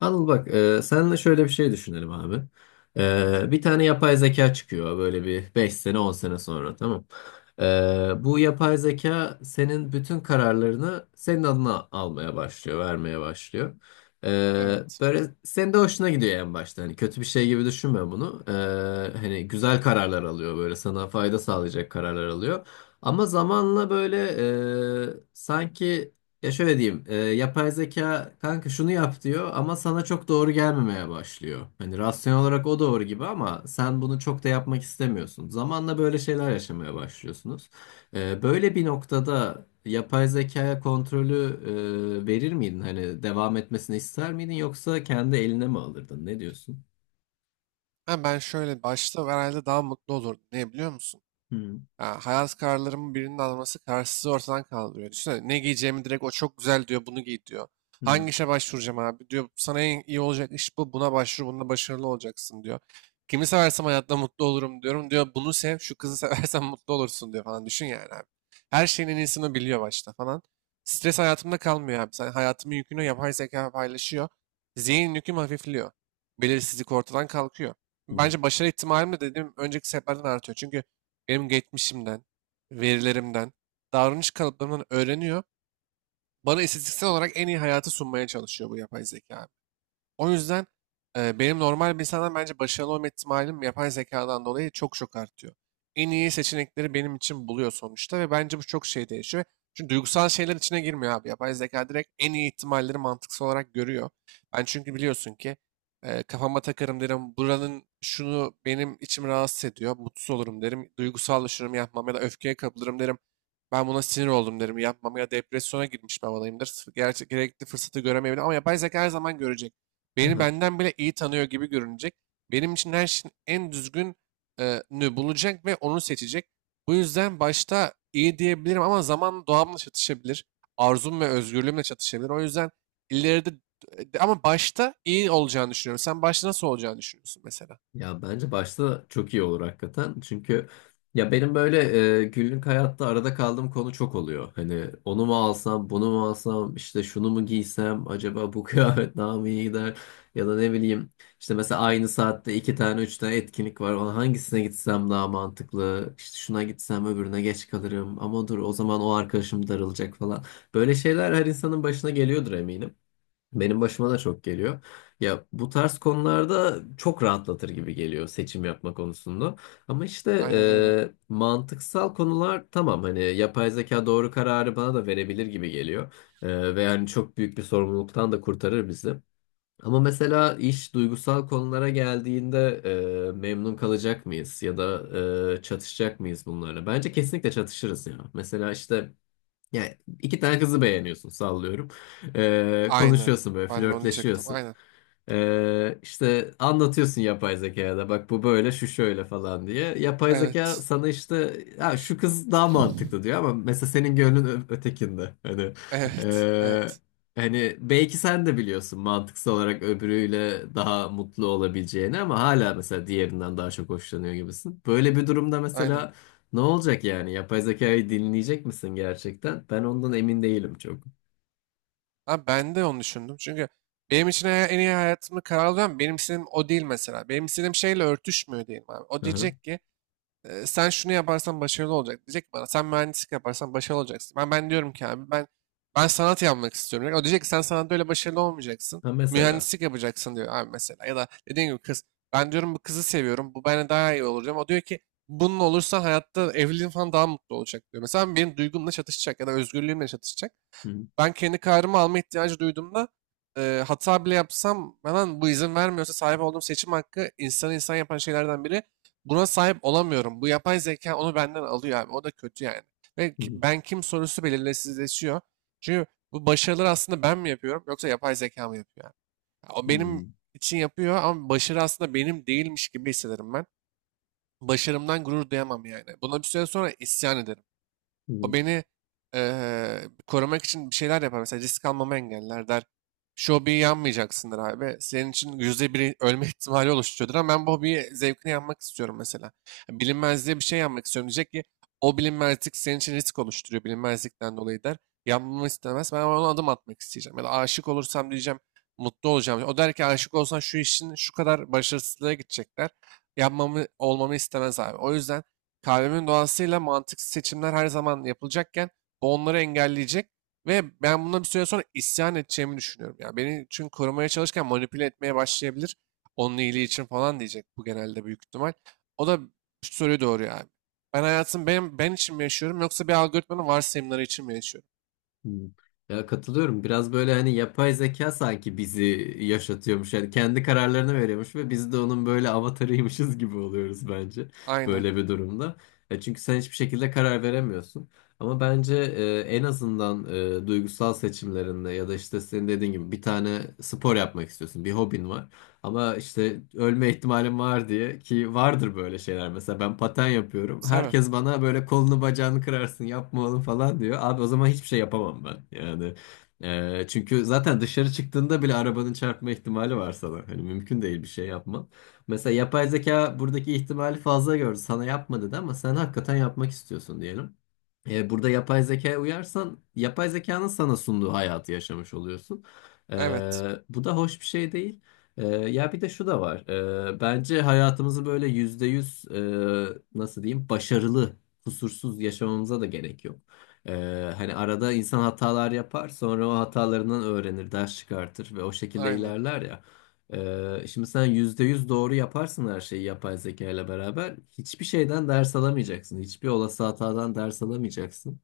Anıl bak senle şöyle bir şey düşünelim abi. Bir tane yapay zeka çıkıyor böyle bir 5 sene 10 sene sonra, tamam. Bu yapay zeka senin bütün kararlarını senin adına almaya başlıyor, vermeye başlıyor. E, Evet. böyle senin de hoşuna gidiyor en başta. Hani kötü bir şey gibi düşünme bunu. Hani güzel kararlar alıyor, böyle sana fayda sağlayacak kararlar alıyor. Ama zamanla böyle sanki, ya şöyle diyeyim, yapay zeka kanka şunu yap diyor ama sana çok doğru gelmemeye başlıyor. Hani rasyonel olarak o doğru gibi ama sen bunu çok da yapmak istemiyorsun. Zamanla böyle şeyler yaşamaya başlıyorsunuz. Böyle bir noktada yapay zekaya kontrolü verir miydin? Hani devam etmesini ister miydin yoksa kendi eline mi alırdın? Ne diyorsun? Ha ben şöyle başta herhalde daha mutlu olurdum. Niye biliyor musun? Hı Ya, hayat kararlarımın birinin alması kararsızlığı ortadan kaldırıyor. Düşünsene ne giyeceğimi direkt o çok güzel diyor bunu giy diyor. hı Hangi işe başvuracağım abi diyor. Sana en iyi olacak iş bu. Buna başvur bunda başarılı olacaksın diyor. Kimi seversem hayatta mutlu olurum diyorum diyor. Bunu sev şu kızı seversen mutlu olursun diyor falan. Düşün yani abi. Her şeyin en iyisini biliyor başta falan. Stres hayatımda kalmıyor abi. Sen hayatımın yükünü yapay zeka paylaşıyor. Zihin yüküm hafifliyor. Belirsizlik ortadan kalkıyor. hı. Bence başarı ihtimalim de dediğim önceki seferden artıyor. Çünkü benim geçmişimden, verilerimden, davranış kalıplarımdan öğreniyor. Bana istatistiksel olarak en iyi hayatı sunmaya çalışıyor bu yapay zeka, o yüzden benim normal bir insandan bence başarılı olma ihtimalim yapay zekadan dolayı çok çok artıyor. En iyi seçenekleri benim için buluyor sonuçta ve bence bu çok şey değişiyor. Çünkü duygusal şeyler içine girmiyor abi. Yapay zeka direkt en iyi ihtimalleri mantıksal olarak görüyor. Ben çünkü biliyorsun ki kafama takarım derim buranın şunu benim içim rahatsız ediyor. Mutsuz olurum derim. Duygusallaşırım yapmam ya da öfkeye kapılırım derim. Ben buna sinir oldum derim yapmam ya depresyona girmiş bir havadayımdır. Gerçek, gerekli fırsatı göremeyebilirim ama yapay zeka her zaman görecek. Beni Hı. benden bile iyi tanıyor gibi görünecek. Benim için her şeyin en düzgün e, bulacak ve onu seçecek. Bu yüzden başta iyi diyebilirim ama zamanla doğamla çatışabilir. Arzum ve özgürlüğümle çatışabilir. O yüzden ileride ama başta iyi olacağını düşünüyorum. Sen başta nasıl olacağını düşünüyorsun mesela? Ya bence başta çok iyi olur hakikaten. Çünkü ya benim böyle günlük hayatta arada kaldığım konu çok oluyor. Hani onu mu alsam, bunu mu alsam, işte şunu mu giysem, acaba bu kıyafet daha mı iyi gider? Ya da ne bileyim, işte mesela aynı saatte iki tane üç tane etkinlik var. Ona hangisine gitsem daha mantıklı? İşte şuna gitsem öbürüne geç kalırım. Ama dur, o zaman o arkadaşım darılacak falan. Böyle şeyler her insanın başına geliyordur eminim. Benim başıma da çok geliyor. Ya bu tarz konularda çok rahatlatır gibi geliyor seçim yapma konusunda. Ama işte Aynen öyle. Mantıksal konular tamam, hani yapay zeka doğru kararı bana da verebilir gibi geliyor. Ve yani çok büyük bir sorumluluktan da kurtarır bizi. Ama mesela iş duygusal konulara geldiğinde memnun kalacak mıyız ya da çatışacak mıyız bunlarla? Bence kesinlikle çatışırız ya. Mesela işte yani iki tane kızı beğeniyorsun, sallıyorum. Ee, Aynen. konuşuyorsun böyle, Ben de onu diyecektim. flörtleşiyorsun. Aynen. İşte anlatıyorsun yapay zekaya da, bak bu böyle, şu şöyle falan diye. Yapay zeka Evet. sana işte ha, şu kız daha mantıklı diyor ama mesela senin gönlün ötekinde. Evet. ee, Evet. hani belki sen de biliyorsun mantıksal olarak öbürüyle daha mutlu olabileceğini ama hala mesela diğerinden daha çok hoşlanıyor gibisin. Böyle bir durumda Aynen. mesela ne olacak yani? Yapay zekayı dinleyecek misin gerçekten? Ben ondan emin değilim çok. Ha, ben de onu düşündüm. Çünkü benim için en iyi hayatımı kararlayan benim istediğim o değil mesela. Benim istediğim şeyle örtüşmüyor diyelim abi. O Aha. diyecek ki: "E, sen şunu yaparsan başarılı olacak." Diyecek ki bana, sen mühendislik yaparsan başarılı olacaksın. Ben diyorum ki abi, ben sanat yapmak istiyorum. O diyecek ki sen sanatta öyle başarılı olmayacaksın. Ha, mesela. Mühendislik yapacaksın diyor abi mesela. Ya da dediğim gibi, kız: ben diyorum bu kızı seviyorum, bu bana daha iyi olacağım. O diyor ki bunun olursa hayatta evliliğin falan daha mutlu olacak diyor. Mesela benim duygumla çatışacak ya da özgürlüğümle çatışacak. Hı Ben kendi kararımı alma ihtiyacı duyduğumda hata bile yapsam bana bu izin vermiyorsa, sahip olduğum seçim hakkı insanı insan yapan şeylerden biri. Buna sahip olamıyorum. Bu yapay zeka onu benden alıyor abi. O da kötü yani. Ve hı hı ben kim sorusu belirsizleşiyor. Çünkü bu başarıları aslında ben mi yapıyorum yoksa yapay zeka mı yapıyor? Yani? Ya o hı benim için yapıyor ama başarı aslında benim değilmiş gibi hissederim ben. Başarımdan gurur duyamam yani. Buna bir süre sonra isyan ederim. O hı. beni eee, korumak için bir şeyler yapar. Mesela risk almamı engeller der. Şu hobiyi yanmayacaksındır abi. Senin için yüzde biri ölme ihtimali oluşturuyordur ama ben bu hobiyi zevkine yanmak istiyorum mesela. Yani bilinmezliğe bir şey yanmak istiyorum, diyecek ki o bilinmezlik senin için risk oluşturuyor, bilinmezlikten dolayı, der. Yanmamı istemez. Ben ona adım atmak isteyeceğim. Ya da aşık olursam diyeceğim mutlu olacağım. O der ki aşık olsan şu işin şu kadar başarısızlığa gidecekler. Yapmamı, olmamı istemez abi. O yüzden kalbimin doğasıyla mantıksız seçimler her zaman yapılacakken bu onları engelleyecek ve ben bundan bir süre sonra isyan edeceğimi düşünüyorum. Ya, beni çünkü korumaya çalışırken manipüle etmeye başlayabilir. Onun iyiliği için falan diyecek, bu genelde büyük ihtimal. O da şu soruyu doğuruyor abi. Ben hayatım, ben, ben için mi yaşıyorum yoksa bir algoritmanın varsayımları için mi yaşıyorum? Hı, hı. Ya katılıyorum. Biraz böyle hani yapay zeka sanki bizi yaşatıyormuş. Yani kendi kararlarını veriyormuş ve biz de onun böyle avatarıymışız gibi oluyoruz bence. Aynen. Böyle bir durumda. Çünkü sen hiçbir şekilde karar veremiyorsun. Ama bence en azından duygusal seçimlerinde, ya da işte senin dediğin gibi bir tane spor yapmak istiyorsun. Bir hobin var. Ama işte ölme ihtimalim var diye, ki vardır böyle şeyler. Mesela ben paten yapıyorum. Tabii. Herkes bana böyle kolunu bacağını kırarsın, yapma oğlum falan diyor. Abi o zaman hiçbir şey yapamam ben. Yani, çünkü zaten dışarı çıktığında bile arabanın çarpma ihtimali var sana. Hani mümkün değil bir şey yapman. Mesela yapay zeka buradaki ihtimali fazla gördü. Sana yapma dedi ama sen hakikaten yapmak istiyorsun diyelim. Burada yapay zekaya uyarsan yapay zekanın sana sunduğu hayatı yaşamış oluyorsun. E, Evet. bu da hoş bir şey değil. Ya bir de şu da var. Bence hayatımızı böyle %100, nasıl diyeyim, başarılı, kusursuz yaşamamıza da gerek yok. E, hani arada insan hatalar yapar, sonra o hatalarından öğrenir, ders çıkartır ve o şekilde Aynen. ilerler ya. Şimdi sen %100 doğru yaparsın her şeyi yapay zeka ile beraber. Hiçbir şeyden ders alamayacaksın. Hiçbir olası hatadan ders alamayacaksın.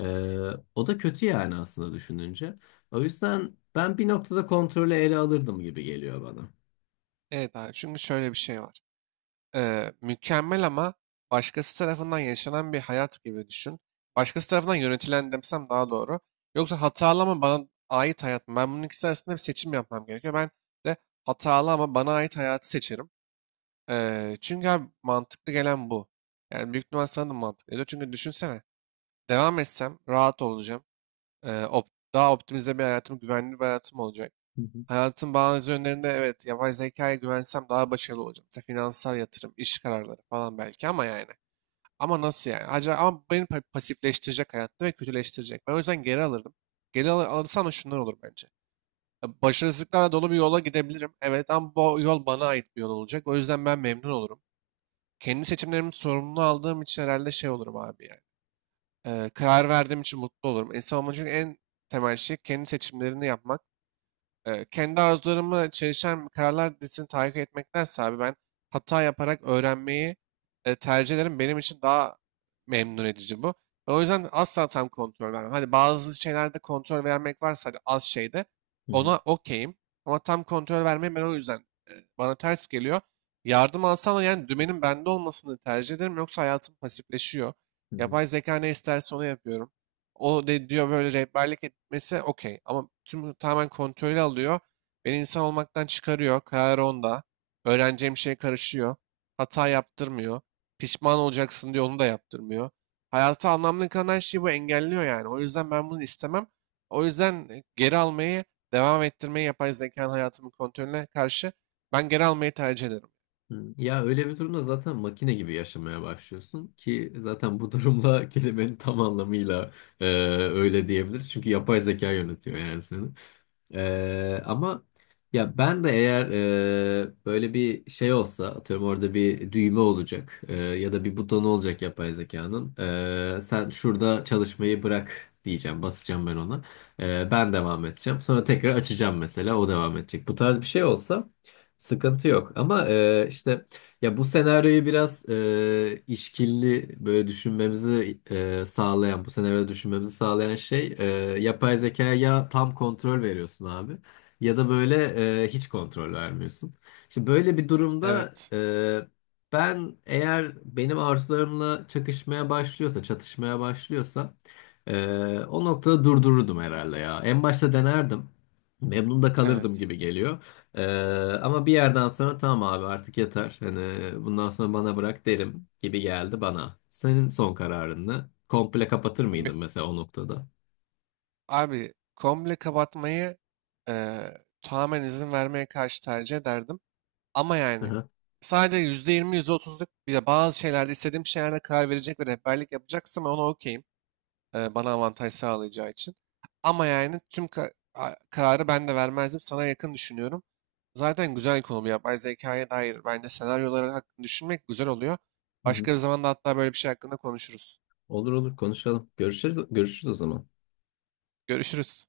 Ee, o da kötü yani, aslında düşününce. O yüzden ben bir noktada kontrolü ele alırdım gibi geliyor bana. Evet abi. Çünkü şöyle bir şey var. Mükemmel ama başkası tarafından yaşanan bir hayat gibi düşün. Başkası tarafından yönetilen demsem daha doğru. Yoksa hatalı ama bana ait hayat mı? Ben bunun ikisi arasında bir seçim yapmam gerekiyor. Ben de hatalı ama bana ait hayatı seçerim. Çünkü abi mantıklı gelen bu. Yani büyük ihtimal sana da mantıklı geliyor. Çünkü düşünsene, devam etsem rahat olacağım. E, op- daha optimize bir hayatım, güvenli bir hayatım olacak. Hı hı, Hayatın bazı yönlerinde evet, yapay zekaya güvensem daha başarılı olacağım. Mesela finansal yatırım, iş kararları falan, belki, ama yani. Ama nasıl yani? Acaba, ama beni pasifleştirecek hayatta ve kötüleştirecek. Ben o yüzden geri alırdım. Geri alırsam da şunlar olur bence. Ya, başarısızlıklarla dolu bir yola gidebilirim. Evet, ama bu yol bana ait bir yol olacak. O yüzden ben memnun olurum. Kendi seçimlerimi sorumlu aldığım için herhalde şey olurum abi yani. Karar verdiğim için mutlu olurum. İnsan olmanın çünkü en temel şey kendi seçimlerini yapmak. Kendi arzularımı çelişen kararlar dizisini takip etmektense abi, ben hata yaparak öğrenmeyi tercih ederim. Benim için daha memnun edici bu. Ben o yüzden asla tam kontrol vermem. Hani bazı şeylerde kontrol vermek varsa, hadi, az şeyde hı hı, ona okeyim. Ama tam kontrol vermeyi ben, o yüzden bana ters geliyor. Yardım alsam da yani dümenin bende olmasını tercih ederim. Yoksa hayatım pasifleşiyor. hı hı. Yapay zeka ne isterse onu yapıyorum. O de diyor, böyle rehberlik etmesi okey. Ama tüm, tamamen kontrolü alıyor. Beni insan olmaktan çıkarıyor. Karar onda. Öğreneceğim şeye karışıyor. Hata yaptırmıyor. Pişman olacaksın diyor, onu da yaptırmıyor. Hayata anlamlı kalan her şeyi bu engelliyor yani. O yüzden ben bunu istemem. O yüzden geri almayı, devam ettirmeyi, yapay zekanın hayatımın kontrolüne karşı ben geri almayı tercih ederim. Hı. Ya öyle bir durumda zaten makine gibi yaşamaya başlıyorsun, ki zaten bu durumla kelimenin tam anlamıyla e, öyle diyebiliriz. Çünkü yapay zeka yönetiyor yani seni. Ama ya ben de eğer böyle bir şey olsa, atıyorum orada bir düğme olacak, ya da bir butonu olacak yapay zekanın, sen şurada çalışmayı bırak diyeceğim, basacağım ben ona. Ben devam edeceğim, sonra tekrar açacağım mesela, o devam edecek, bu tarz bir şey olsa sıkıntı yok. Ama e, işte, ya bu senaryoyu biraz işkilli böyle düşünmemizi sağlayan, bu senaryoda düşünmemizi sağlayan şey, yapay zekaya ya tam kontrol veriyorsun abi, ya da böyle hiç kontrol vermiyorsun. İşte böyle bir durumda Evet, ben, eğer benim arzularımla çakışmaya başlıyorsa, çatışmaya başlıyorsa, e, o noktada durdururdum herhalde ya. En başta denerdim. Memnun da kalırdım evet. gibi geliyor. Ee, ama bir yerden sonra tamam abi, artık yeter. Hani bundan sonra bana bırak derim gibi geldi bana. Senin son kararını. Komple kapatır mıydın mesela o noktada? Abi, komple kapatmayı tamamen izin vermeye karşı tercih ederdim. Ama yani Aha. sadece %20, yüzde %30'luk bir de bazı şeylerde, istediğim şeylerde karar verecek ve rehberlik yapacaksam ona okeyim. Bana avantaj sağlayacağı için. Ama yani tüm kararı ben de vermezdim. Sana yakın düşünüyorum. Zaten güzel bir konu bu, yapay zekaya dair. Bence senaryoları hakkında düşünmek güzel oluyor. Hı hı. Başka bir zamanda hatta böyle bir şey hakkında konuşuruz. Olur olur, konuşalım. Görüşürüz, görüşürüz o zaman. Görüşürüz.